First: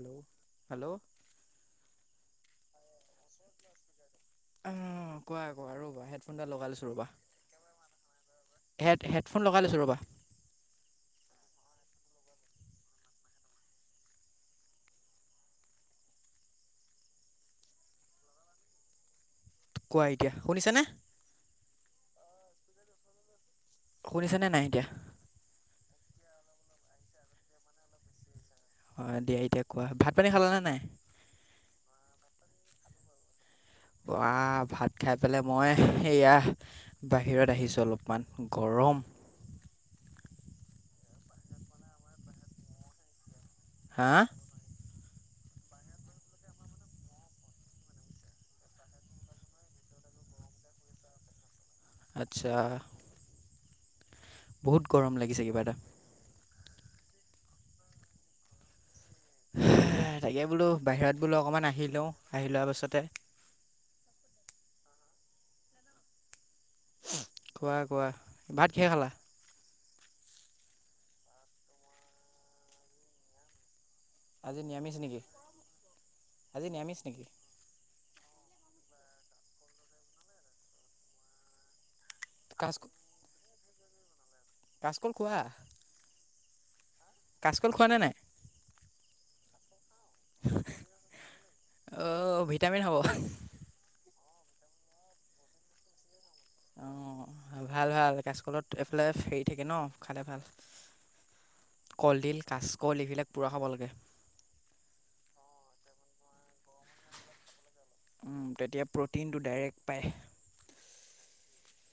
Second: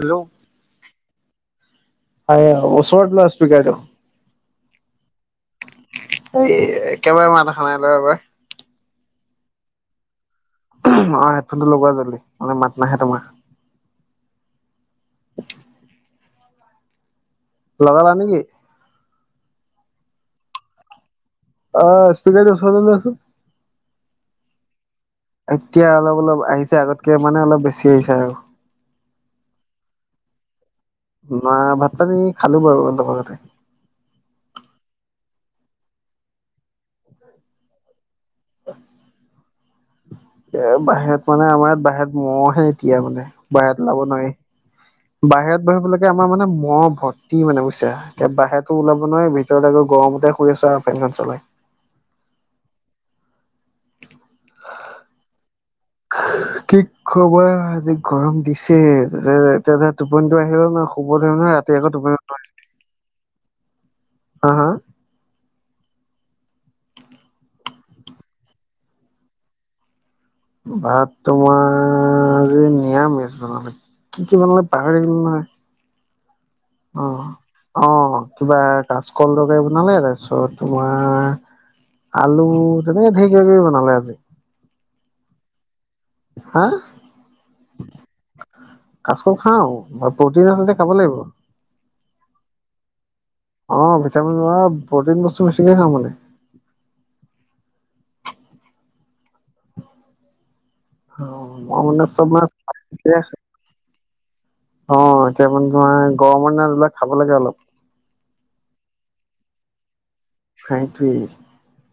Hello hello হয়, উচৰত লোৱা হাস্পিকটো অ', কোৱা আকৌ আৰু এই একেবাৰে মাত এখন নাই [unintelligible] ল এবাৰ হেড-হেডফোন লগাই লৈছোঁ ৰ'বা। অ', হেডফোন টো লগোৱা জল্দি, [unintelligible] মানে মাত নাহে তোমাৰ। [inaudible] লগালা নে কি? কোৱা এতিয়া। শুনিছানে? অ', স্পিকাৰ উচৰলে লোৱাচোন। শুনিছানে নাই এতিয়া এতিয়া অলপ-অলপ আহিছে আগতকে মানে অলপ বেছি আহিছে আৰু [inaudible] অ দিয়া এতিয়া কোৱা ভাত পানী খালা নে নাই? [unintelligible] নাই ভাত-পানী খালো বাৰু অলপ আগতে [unintelligible] অ ভাত খাই পেলাই মই সেয়া বাহিৰত আহিছো অলপ [unintelligible] অকমান গৰম [inaudible] এ বাহিৰত মানে আমাৰ ইয়াত বাহিৰত মৰহে এতিয়া মানে বাহিৰত ওলাব হা নোৱাৰি [unintelligible] বাহিৰত বহিবলৈগে আমাৰ মানে মহ ভৰ্তি মানে বুজিছে এতিয়া বাহিৰতো ওলাব নোৱাৰে ভিতৰত আকৌ গৰম [unintelligible] তে [unintelligible] শুই আছ ফেনখন চলাই। আচ্ছা [unintelligible] বহুত গৰম লাগিছে কিবা এটা। [unintelligible] কি কবা আজি গৰম দিছে। এতিয়া যে টোপনিটো তাকে আহিল বোলো ন শুব বাহিৰত ধৰি বোলো নহয় অকণমান ৰাতি আহি আকৌ লওঁ টোপনি আহি [unintelligible] লোৱাৰ পাছতে হা-হা [unintelligible] [unintelligible] খোৱা-খোৱা ভাত কিহে খালা? ভাত তোমাৰ আজি নিৰামিষ বনালে। কি-কি আজি বনালে নিৰামিষ পাহৰি গলোঁ নেকি নহয় আজি নিৰামিষ নেকি [unintelligible] অ-অ কিবা কাচকল তৰকাৰী বনালে তাৰপিছত তোমাৰ আলু কাচ তেনেকে ঢেৰ কিবাকিবি বনালে আজি। [unintelligible] কোৱা হা! কাচকল খোৱা নে নাই? কাচকল খাওঁ প্ৰটিন আছে যে খাব লাগিব [inaudible] অঁ ভিটামিন হ'ব অ ভিটামিন, প্ৰটিন বস্তু বেছিকে খাওঁ মানে। অ ভাল-ভাল কাচকলত এইফালে হেৰি থাকে ন খালে ভাল [unintelligible] অ ম‌ই মানে কলডিল কাচকল এইবিলাক [unintelligible] পূৰা খাব লাগে অ এতিয়া মানে তোমাৰ গৰমৰ দিনা এইবিলাক খাব লাগে অলপ [unintelligible] উম তেতিয়া প্ৰ'টিনটো ডাইৰেক্ট পায়। সেইটোৱেই [unintelligible]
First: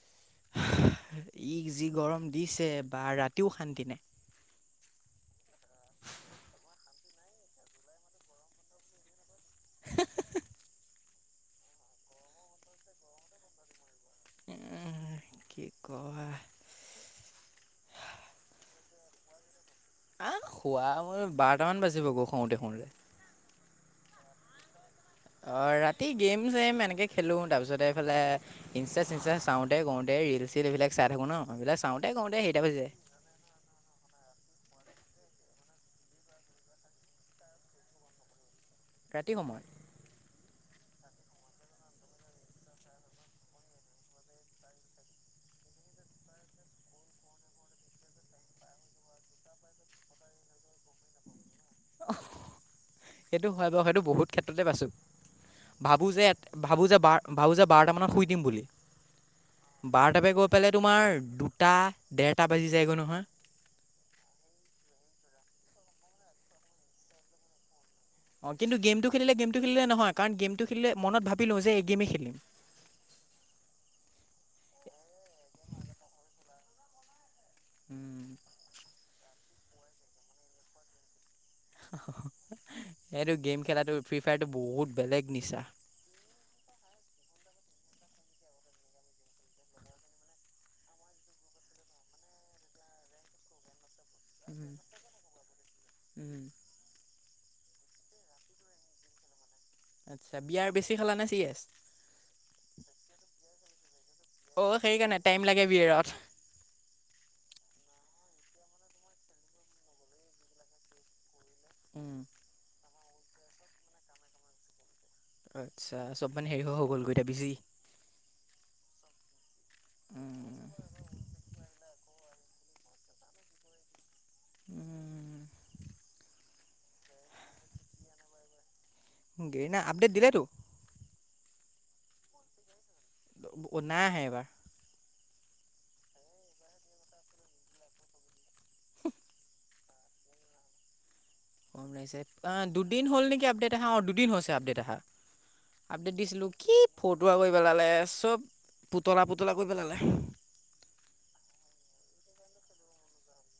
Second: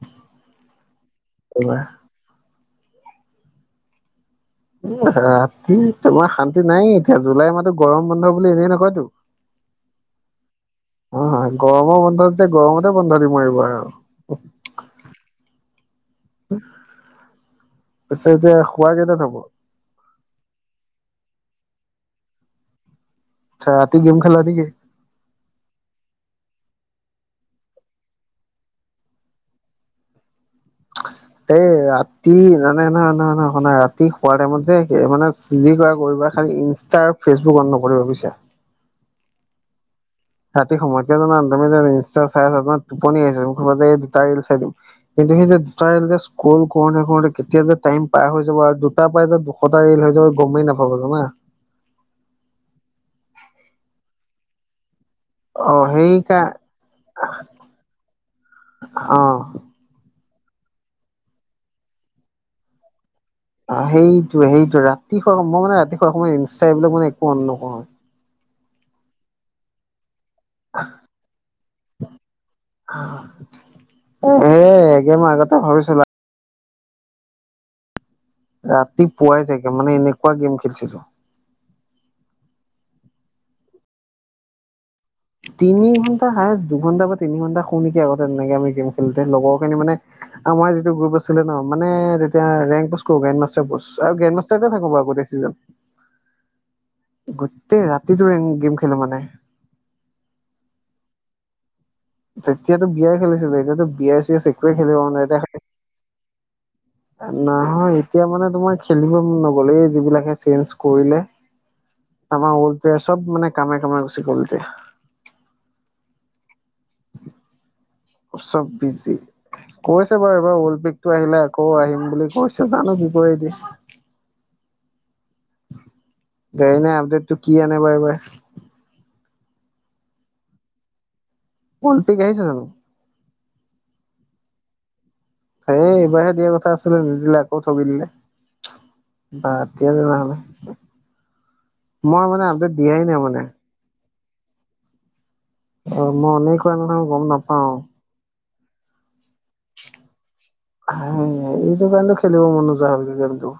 [unintelligible] ই যি গৰম দিছে বা ৰাতিও শান্তি নাই। ৰাতি তোমাৰ শান্তি নাই এতিয়া জুলাই মাহটো গৰম বন্ধ বুলি এনেই নকয়তো [unintelligible] [unintelligible] অ হয় গৰমৰ বন্ধত যে গৰমতে বন্ধ দিব [unintelligible] উম কি ক হয় [inaudible] [inaudible] পিছে এতিয়া খোৱা কেইটাত হ'ব? আহ খুৱা মোৰ বাৰটামান বাজিব গৈ খাওঁতে-খাওঁতে। আচ্ছা ৰাতি গেম খেলা নেকি [inaudible] অ ৰাতি গেম-চেম এনে [unintelligible] তেনেকে খেলো তাৰ পিছতে এইফালে ইনষ্টা-চিচষ্টা চাওঁতে-গওঁতে ৰিল-চিল এইবিলাক [inaudible] এ এইবিলাক চাওঁতে ৰাতি কৰোঁতে হেৰিটা বাজি নানে যায় নহয় ন [unintelligible] ৰাতি শোৱাৰ টাইমত যে মানে যি কৰা কৰিবা খালি ইনষ্টা আৰু ফেচবুক অন নকৰিব বুজিছা। ৰাতি সময় ৰাতি সময়তকে কিয় জানা তুমি যে ইনচটা চাই আছা তোমাৰ টোপনি আহিছে তুমি কবা যে এই দুটা ৰিল চাই দিওঁ। কিন্ত সেই যে দুটা ৰিল যে স্কল কৰোঁতে-কৰোঁতে কেতিয়া যে টাইম পাৰ হৈ যাব আৰু দুটা পাই যে দুশটা ৰিল হৈ যাব গমেই নাপাবা জানা সেইটো হয় বাৰু সেইটো বহুত ক্ষেত্ৰতে পাইছোঁ। অ ভাবোঁ সেই যে, কা ভাবোঁ যে, ভাবোঁ যে বাৰটামানত শুই দিম বুলি অ বাৰটা পৰা গৈ পালে তোমাৰ দুটা, ডেৰটা বাজি যায়গৈ নহয় অ সেইটোৱেই-সেইটোৱেই ৰাতিপুৱা মই মানে ৰাতিপুৱা অকনমান ইনষ্টা এইবিলাক মানে একো অন নকৰোঁ অ কিন্তু গেমটো খেলিলে গেমটো খেলিলে নহয় কাৰণ গেমটো খেলিলে মনত ভাবি লওঁ যে এই গেমেই খেলিম। এ একে মই আগতে ভাবিছিলো উম ৰাতি-পুৱাই চাগে। মানে এনেকুৱা গেম খেলিছিলো। এইটো গেম খেলাটো ফ্ৰী-ফায়াৰটো বহুত বেলেগ নিচা তিনি ঘন্টা হায়চ, দুঘন্টা বা তিনি ঘণ্টা নেকি আগতে তেনেকে আমি গেম খেলোতে লগৰখিনি মানে, আমাৰ যিটো গ্ৰুপ আছিলে ন মানে তেতিয়া গ্ৰণ্ড মাষ্টাৰ আৰু গ্ৰেণ্ড মাষ্টাৰ উম থাকো আকৌ চিজেন। উম গোটেই ৰাতিটো গেম খেলো আচ্ছা বি য়াৰ বেছি খালা নে চি এছ? তেতিয়াতো বি য়াৰ খেলিছিলো এতিয়াতো বি য়া চি চ অ একোৱে খেলিব সেইকাৰণে নাই টাইম লাগে বিয়েৰত এতিয়া। নহয়। এতিয়া মানে তোমাৰ খেলিব নগলে যিবিলাকে চেঞ্জ কৰিলে, উম আমাৰ চব মানে কামে-কামে গুচি গল এতিয়া। আচ্ছা চব মানে হেৰি হৈ হৈ গ'লগৈ এতিয়া বিজি। চব বিজি কৈছে বাৰু এইবাৰ অল পিক টো আহিলে আকৌ আহিম বুলি। অছ জানো দিব দ [unintelligible] উম। নাই আপডেটটো কি আনেবা এইবাৰ। গেৰীনা আপডেট দিলে টো। অল পিক আহিছে জানো। ন আহে এবাৰ। সেই এইবাৰে দিয়া কথা আছিলে। নিদিলে আকৌ ঠগি দিলে। বতিয় দি নহ'লে [unintelligible] আহ দুদিন মানে হৈছে আপডেট অহা অ দুদিন হৈছে। অ আপডেট মই দিছিলো অনেই কৰা কি নহয় গম ফটোৱা কৰি নাপাও পেলালে চব। তলা-পুতলা কৰিব পেলালে। সেইটো কাৰণে খেলিব মন নোযোৱা হল কি গেম তো।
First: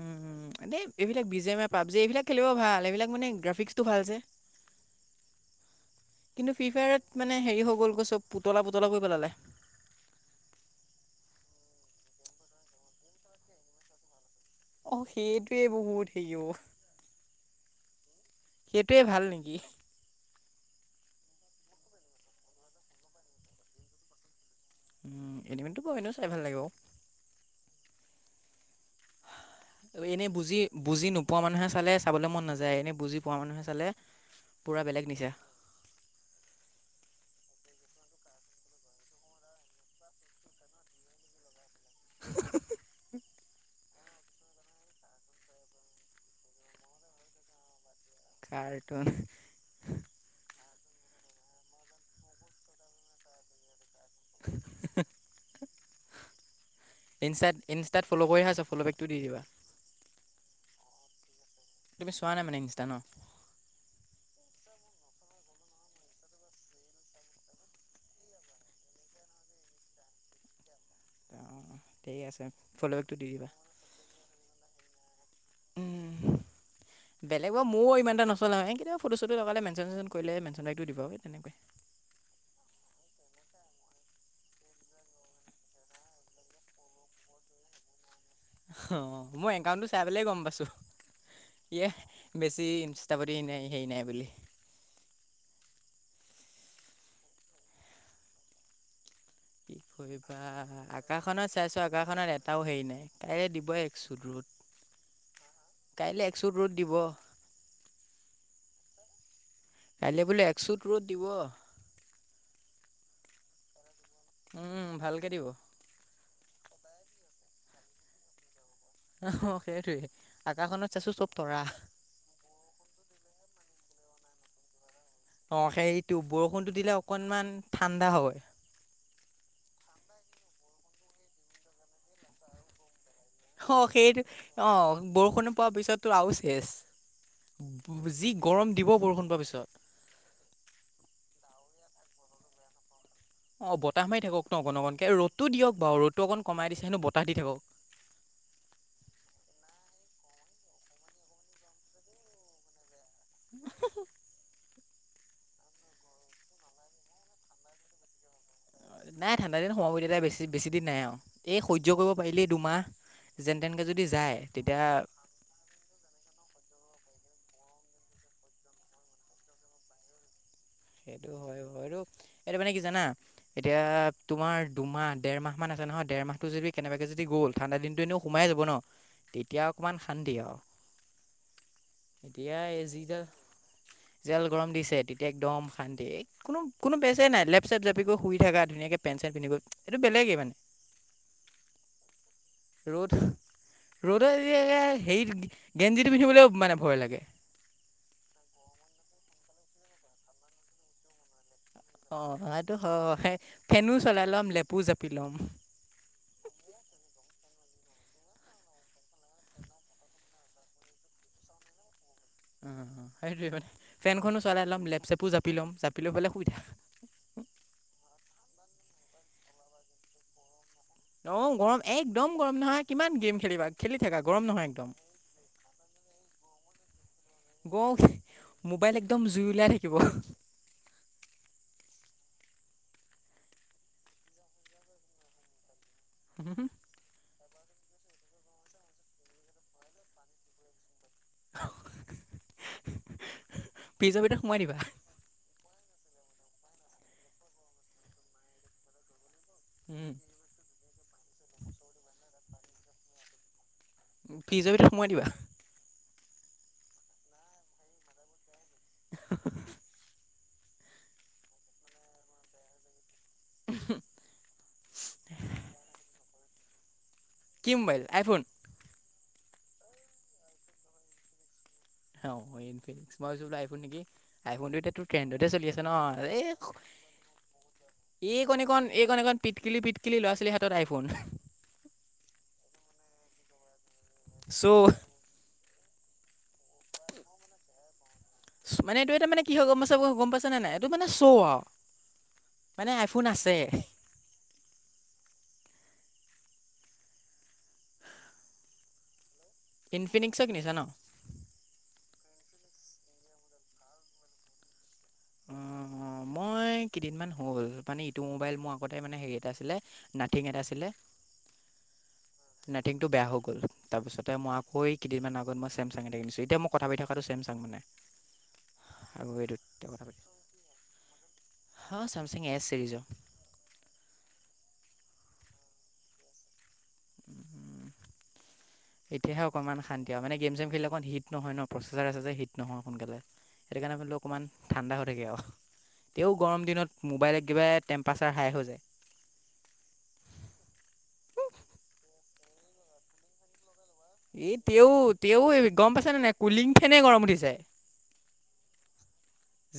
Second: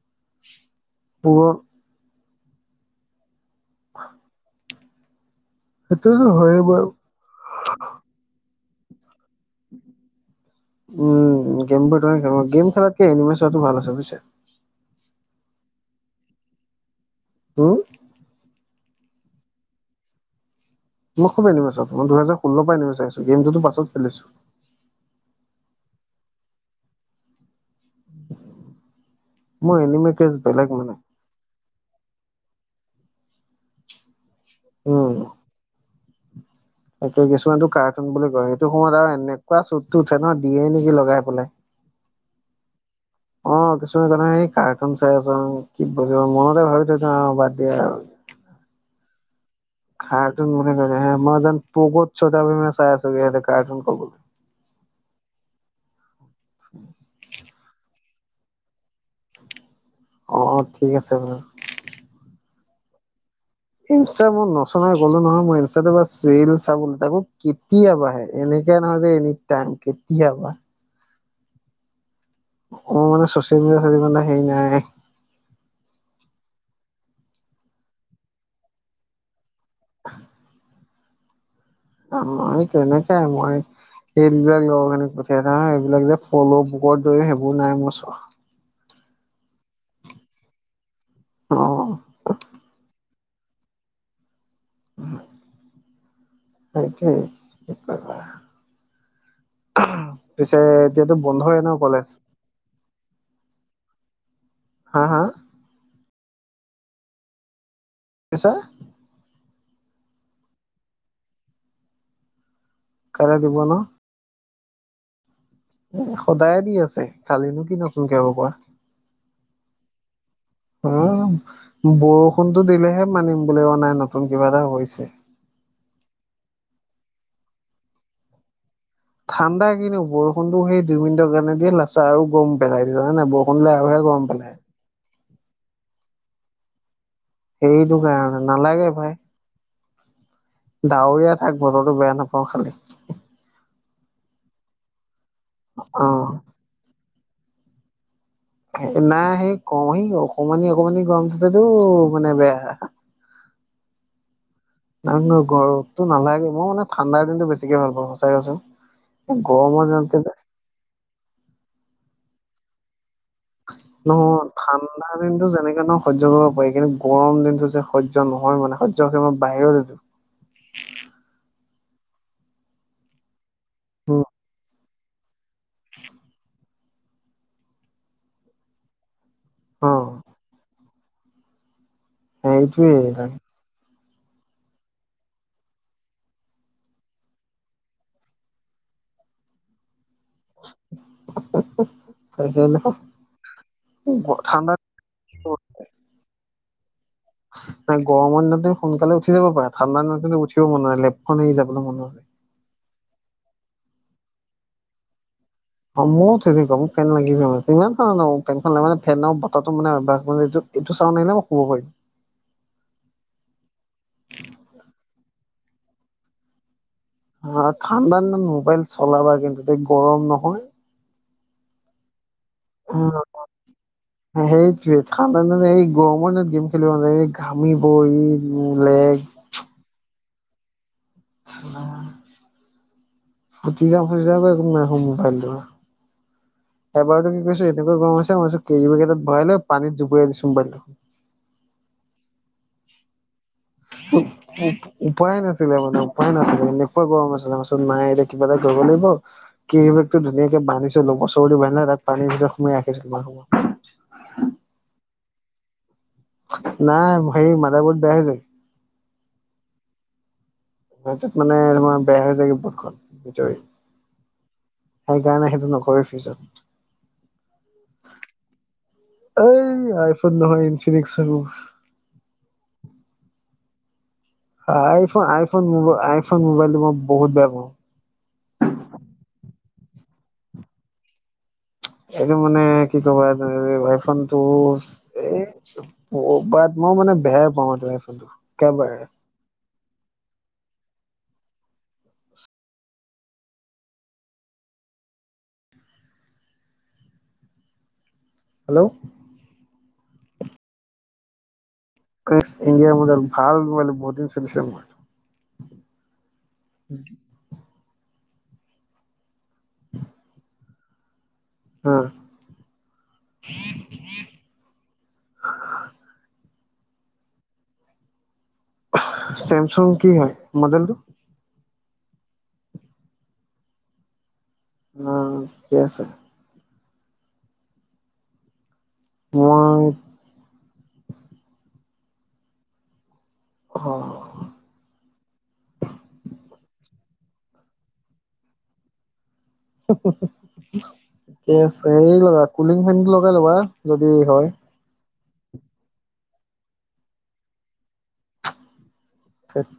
উম, উম, এনেই এইবিলাক বিজেমা পাবজি এইবিলাক খেলিব ভাল। এইবিলাক মানে গ্ৰাফিক্সটো ভালছে। সেইটোতো কিন্তু হয়ে ফ্ৰী বাৰু ফায়াৰত মানে হেৰি হৈ গ'লগৈ, চব পুতলা-পুতলা কৰি পেলালে। উ। উম, গেমবোৰ ত গেম-খেলাতকে এনিমেল চোৱাটো ভাল আছে বুজিছে। অ' সেইটোৱে বহুত হেৰি অ। হম। সেইটোৱে ভাল নেকি? মই খুবনিমা মইহেজ ষোল্ল পৰা এ নিমাচ আহছো গেমতো পছত খেলিছো। উম, এনিমিতো বাওঁ এনেও চাই ভাল লাগে বাওঁ। মোৰ এনিমে এনেই ক্ৰেজ বুজি, বেলেগ মানে বুজি নোপোৱা মানুহে চালে চাবলৈ মন নাযায়। এনেই বুজি পোৱা মানুহে চালে পুৰা বেলেগ উম নিচা। তাকে কিছুমানটো কাৰ্টুন বুলি কয়। সেইটো সময়ত আৰু এনেকুৱা চুটটো উঠে ন, দিয়ে নেকি লগাই পেলাই। অ' কিছুমান কথা সেই কাৰ্টুন চাই আছ কি [unintelligible] মনতে ভাবি থৈ দিও আৰু, বাদ দিয়া আৰু। কাৰ্টুন। কাৰ্টুন মানে [unintelligible] মই যেন প'গ'ত ছোটা ভিমহে চাই আছো। ইহঁতে কাৰ্টুন ক'ব। [unintelligible] ইনষ্টাত ফল' কৰিহে আছোঁ, ফল'বেকটো দি দিবা। অ' ঠিক আছে বাৰু। তুমি চোৱা নাই মানে ইনষ্টা ন? ইনষ্টা মই নচলাৱেই ক'লো নহয়, মই ইনষ্টাত ৰীলচ চাবলেহে, তাকো কেতিয়াাবঢাহে এনে। [unintelligible] এনিটাইম। কেতিয়াবা অ, ঠিক আছে ফ'ল' অ' বেকটো দি মানে দিবা চচিয়েল-মিডিয়াত ইমানটা সেই নাই। বেলেগৰ ময়ো ইমান এটা নচলাওঁ। এ কিন্তু ফটো-চটো লগালে, মেনচন কৰিলে মেনচন বেকটো দিব তেনেকোৱা এ। অ' তেনেকুৱাই মই। সেইবিলাকলৈ [unintelligible] এইবিলাক যে ফলো বোকৰ [unintelligible] সেইবোৰ নাই মোৰ চখ অ' মই একাউণ্টটো চাই পেলাই গম পাইছো। অ ইয় বেছি তাপাদি নাই, হেই নাই বুলি। সেইটোৱেই, কি কৰিব আৰু। [inaudible] বা আকাশখনত বন্ধই ন চাইছো কলেজ আকাশখনত এটাও হেৰি নাই। কাইলৈ দিব একচোত। হা হা কাইলৈ একচুত ৰ'দ দিব। ছা কাইলৈ বোলো একচুত ৰ'দ দিব। কাইলৈ দিব ন? উম ভালকে দিব। এ সদায়ে দি আছে। কালিনো কি নতুনকে [unintelligible] অ' সেইটোৱে। আকাশখনত চাইছোঁ চব তৰা অ' বৰষুণটো দিলেহে মানিম, বোলে অ' নাই নতুন কিবা এটা হৈছে। অ' সেইটো, বৰষুণটো দিলে অকনমান ঠাণ্ডা হয়। ঠাণ্ডা কিনো! বৰষুণটো সেই দুই মিনিটৰ কাৰণে দিয়ে। লাষ্টত আৰু গৰম পেলাই দিয়ে। হয় নাই? বৰষুণ দিলে আৰুহে গৰম পেলায়। পোৱা পিছতো আৰু শেষ। সেইটো যি কাৰণে গৰম দিব নালাগে ভাই বৰষুণ পোৱা পিছত। ডাৱৰীয়া থাক বতৰটো, বেয়া নাপাওঁ খালি। অ' বতাহ মাৰি থাকক ন? অকন-অকনকে। ৰ'দটো দিয়ক বাৰু। অ ৰ'দটো অকণ কমাই দিছে নো [unintelligible] থাকক। নাই সেই কওঁ, সি অকমানি-অকমানি গৰমটোতেটো মানে বেয়া [unintelligible] নাই নহয়, গৰম, ৰ'দটো নালাগে। মই মানে ঠাণ্ডাৰ দিনতটো বেছিকে ভাল পাওঁ সঁচাকে ক'চোন। নাই ঠাণ্ডা দিন সোমাব বুলি এতিয়া বেছি বেছি দিন নাই আৰু। এই সহ্য কৰিব পাৰিলেই দুমাহ। যেন তেনকৈ যদি যায় নহয়। তেতিয়া ঠাণ্ডা দিনটো যেনেকে নহয় সহ্য কৰিব পাৰি। কিন্তু গৰম টো যে সহ্য নহয় মানে! সহ্য সীমাৰ বাহিৰত সেইটো। সেইটো হয়। হয়টো এইটো মানে কি জানা? এতিয়া উম তোমাৰ দুমাহ ডেৰ মাহমান আছে নহয়! ডেৰ মাহটো যদি কেনেবাকে যদি গ'ল। ঠাণ্ডা দিনটো এনেও সোমাই যাব ন? তেতিয়া অ অকমান শান্তি আৰু। এতিয়া এই সেইটোয়েই। যিডাল জেল গৰম দিছে, তেতিয়া একদম শান্তি। কোনো-কোনো কেচে নাই লেফ-চেপ জাপি কৰি শুই থাকা। ধুনীয়াকে পেন-চেন পিন্ধি কৰি টো বেলেগে মানে! ৰ'দ, ৰ'দত ঠাণ্ডা হেৰিত গেঞ্জিটো পিন্ধিবলৈও মানে ভয় লাগে। নাই গৰমৰ দিনত তুমি সোনকালে উঠি যাব পাৰা। ঠাণ্ডা দিনতো উঠিব মন নাযায়, লেপখন এই জাপি অ' হোৱাটো হয়। ফেনো চলাই ল'ম, লেপু জাপি ল'ম। অ মোৰ তেনেকা মোক ফেন লাগিবই মানে। ইমান ফেন নহক, ফেনখন লাগিবই ফেনৰ বতাহটো মানে। অভ্যাস কৰি লৈছো। এইটো চাউণ্ড নাহিলে মই শুব পাৰিম। উ সেইটোৱে মানে ফেনখনো চলাই লম লেপচেপো জাপি ল'ম জাপি লৈ পেলাই শুই থাকিম। হ ঠাণ্ডা দিনত মোবাইল চলাবা কিন্তু ত গৰম নহয় অ গৰম এক [unintelligible] গৰম নহয় একদম সেইটোৱেই ঠাণ্ডা দিনত এই গৰমৰ দিনত গেম খেলিব নোৱাৰি। ঘামিব গৰম ই মোবাইল একদম লেগ। জুই ওলাই থাকিব ফতি যাম ফাটি যাওঁ কে সেং মাৰে ক মোবাইলটো। হম [inaudible] এবাৰতো কি কৰিছো এনেকুৱা গৰম হৈছে মই কৈছো কেৰি বেগ এটাত ভৰাই লৈ পানীত জুপুৱাই দিছো মোবাইল ফ্ৰিজৰ ভিতৰত সোমাই দিবা উপায় নাছিল। নছিলে মানে উপাই নাছিলে এনেকুৱা গৰম হৈছিলে, পিছত মাই আহিলে কিবা এটা কৰিব লাগিব। কেবেটো ধুনীয়াকে বান্ধি বছৰল [unintelligible] বি না তাক পানীৰ ভিতৰত সোমাই ৰাখিছিলো কিমান সময়ত [unintelligible] সোমাই দিবা। নাই সেই মাদাৰ বত বেয়া হৈ যাব। মানেমাৰ বেয়া হৈ যায়গে বটখন। ৰি [unintelligible] সেইকাৰণে সেইটো নকৰে ফিছত। কি মোবাইল, আইফোন? এই আইফোন নহয়, ইনফিনিক্স উ' ইনফিনিক্স, মই ভাবিছো আইফোন নেকি। আইফোনটো এতিয়া তোৰ আইফোন ট্ৰেণ্ডতে আইফোন, চলি আছে ম, ন আইফোন মোবাইলটো মই বহুত বেয়া পাওঁ। এই কণীকন, এই কণীকণ, পিটকিলি পিটকিলি ল'ৰা ছোৱালীৰ হাতত আইফোন। এইটো মানে কি কবা, [inaudible] আইফোন চ' এই অ' [unintelligible] বাত মই মানে বেয়াই পাওঁ ত মানে এইটো এটা মানে কি হয়, গম চাব গম পাইছে নে নাই, এইটো মানে চৌ' আও মানে, আইফোন আছে। [inaudible] হেল্ল'। ইনফিনিক্সৰ কিনীছা ন? ইনফিনিক্স ইণ্ডিয়ান মডেল ভাল মনে বহুত দিন চলিছে। অ'অ' মই কেইদিনমান হ'ল, মানে ইটো মোবাইল মোৰ আগতে মানে হেৰি এটা আছিলে, নাথিং এটা আছিলে উম। নথংটো বেয়া হৈ গল, তাৰপিছতে মই আকৌ কেইদিনমান আগত মই চেমচাঙ এটা কনিছো, এতিয়া ম কথা পাই থকাটো চেম চাং মানে। আকৌ এইটোত ছেমছাং কি হয়, মডেলটো? হা চামচং এচ চিৰিজ অ' থিকে আছে। এতিয়াহে অকণমান মই শান্তি আও, মানে গেম চেম খেলি অকণ হিট নহয় ন, প্ৰচেচাৰ আছে যে, হিট নহয় সোনকালে। সেইটো অ কাৰণে হ অকণমান ঠাণ্ডা হৈ থাকে আও, তেও গৰম দিনত মোবাইলত কিবা টেম্পাৰচাৰ হাই হৈ যায়। [unintelligible] থিকে আছে, সৈ লবা, কুলিং ফেন লগাই ল'বা। যদি হয়। এই তেও, তেও এই গম পাইছে নে নাই কুলিং ফেনে গৰম উঠিছে।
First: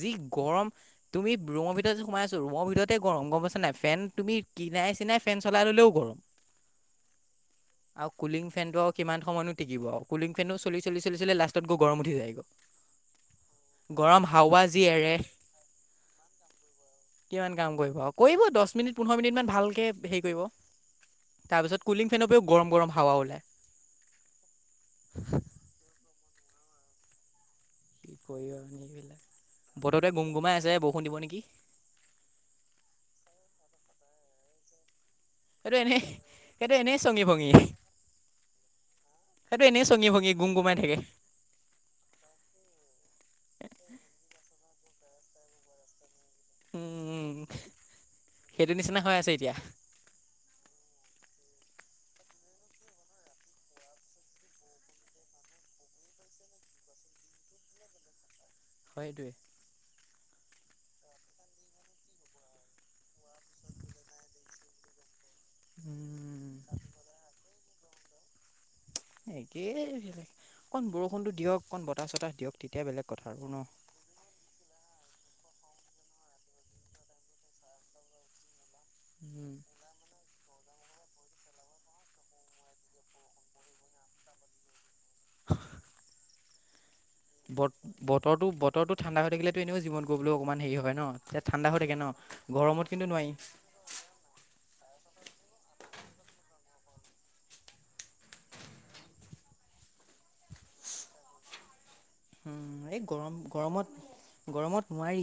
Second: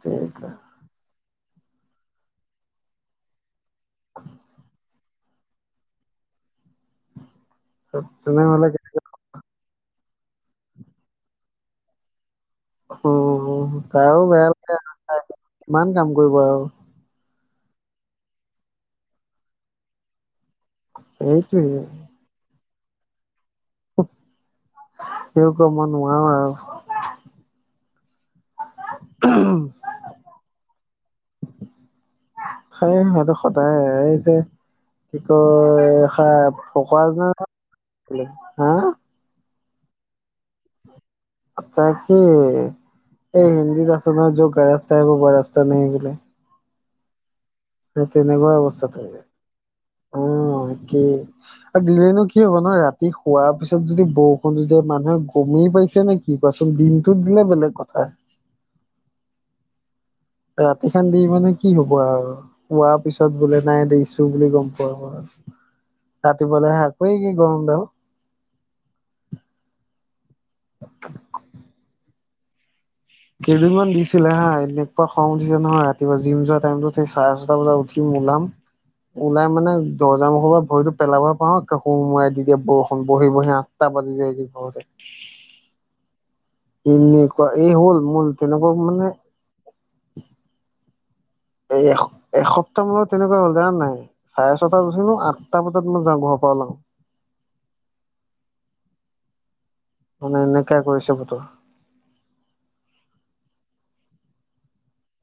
যি গৰম, তুমি ৰুমৰ ভিতৰততে সোমাই আছো, ৰুমৰ ভিতৰতে গৰম, গম পাইছা নাই। ফেন তুমি কিনাই চিনাই ফেন চলাই ললেও গৰম। আৰু কুলিং ফেন তেনেহ'লে টো কিমান সময়ো টিকিব আও। কুলিং ফেন উ' চলি-চলি লাষ্টত গৰম উঠি যায় গ'। উ' তাৰো বেয়া লে যি এৰে [unintelligible] কিমান কাম কৰিব আৰু। কিমান কাম কৰিব, কৰিব দহ মিনিট পোন্ধৰ মিনিট মান ভালকে হেৰি কৰিব। সেইটোৱে তাৰ পিছত কুলিং ফেনৰ পৰাও গৰম গৰম হাৱা ওলায়। স ক মই নোৱাৰো আৰু কৰিলা নে বতৰটোৱে গুম গুমাই আছে, বৰষুণ দিব নেকি। স' সেইটো সদায়, এই যে কি সেইটো কয়, এনেই খ সেইটো এনেই ফকুৱ চঙি যোন, ভঙি হা সেইটো এনেই চঙগী ভঙী, গুম গুমাই থাকে। তাকে ৰাস বব ৰাস্তা ন গিললে উম উম। সেই তেনেকুৱা অৱস্থাায় অ' একেই, নো কি হ'ব নহ ৰাতি শোৱাৰ পিছত যদি বৰষুণ দি দিয়ে, মানুহে গমেই পাইছে নে কি কোৱাচোন দিনটোত বেলে বেলেগ কথা। হয় এইটোৱে। ৰাতি খান দি মানে কি হ'ব আৰু, শোৱা পিছত বোলে নাই দেখছো বুলি গম পোৱা আৰু। উম ৰাতি পলে শাক কি গৰম দওঁ। একেই, বেলেগ অন বৰষুণতো দিয়ক অণ বতাহ চতাহ দিয়ক তেতিয়া বেলেগ। কথা আৰু ন কেইদিনমান দিছিলে হা এনেকুৱা। খ উঠিছে নহয় ৰাতিুৱা জিম যোৱা টাইমত সেই চাৰে ছটা বজাত উঠিম ওলাম। ওলাই উম মানে দৰ্জ মখৰ পৰা। ভৰিতটো পেলাব পাওঁ সো মৰাই দি দিয়া বৰ বহি বহি আঠটা বাজি যায়গে ঘৰতে। [unintelligible] এনেকুৱা এই বত হ'ল মোৰ বতৰো তেনেকুৱা বতৰতটো মানে ঠাণ্ডা হৈ থাকিলেতো এনেও জীৱন কৰিবলৈও অকনমান হেৰি হয় ন। তেতিয়া ঠাণ্ডা হৈ এ থাকে ন এসপ্তাহ গৰমত কিন্তু মানত নোৱাৰি তেনেকুৱা হ'ল জান নাই চাৰে ছটাাত উঠ নো আঠটা বজাত মই যাওঁ ঘ। পলং। মানে এনেকাই কৰিছে বতৰ। উম এই গৰম, গৰমত গৰমত নোৱাৰি।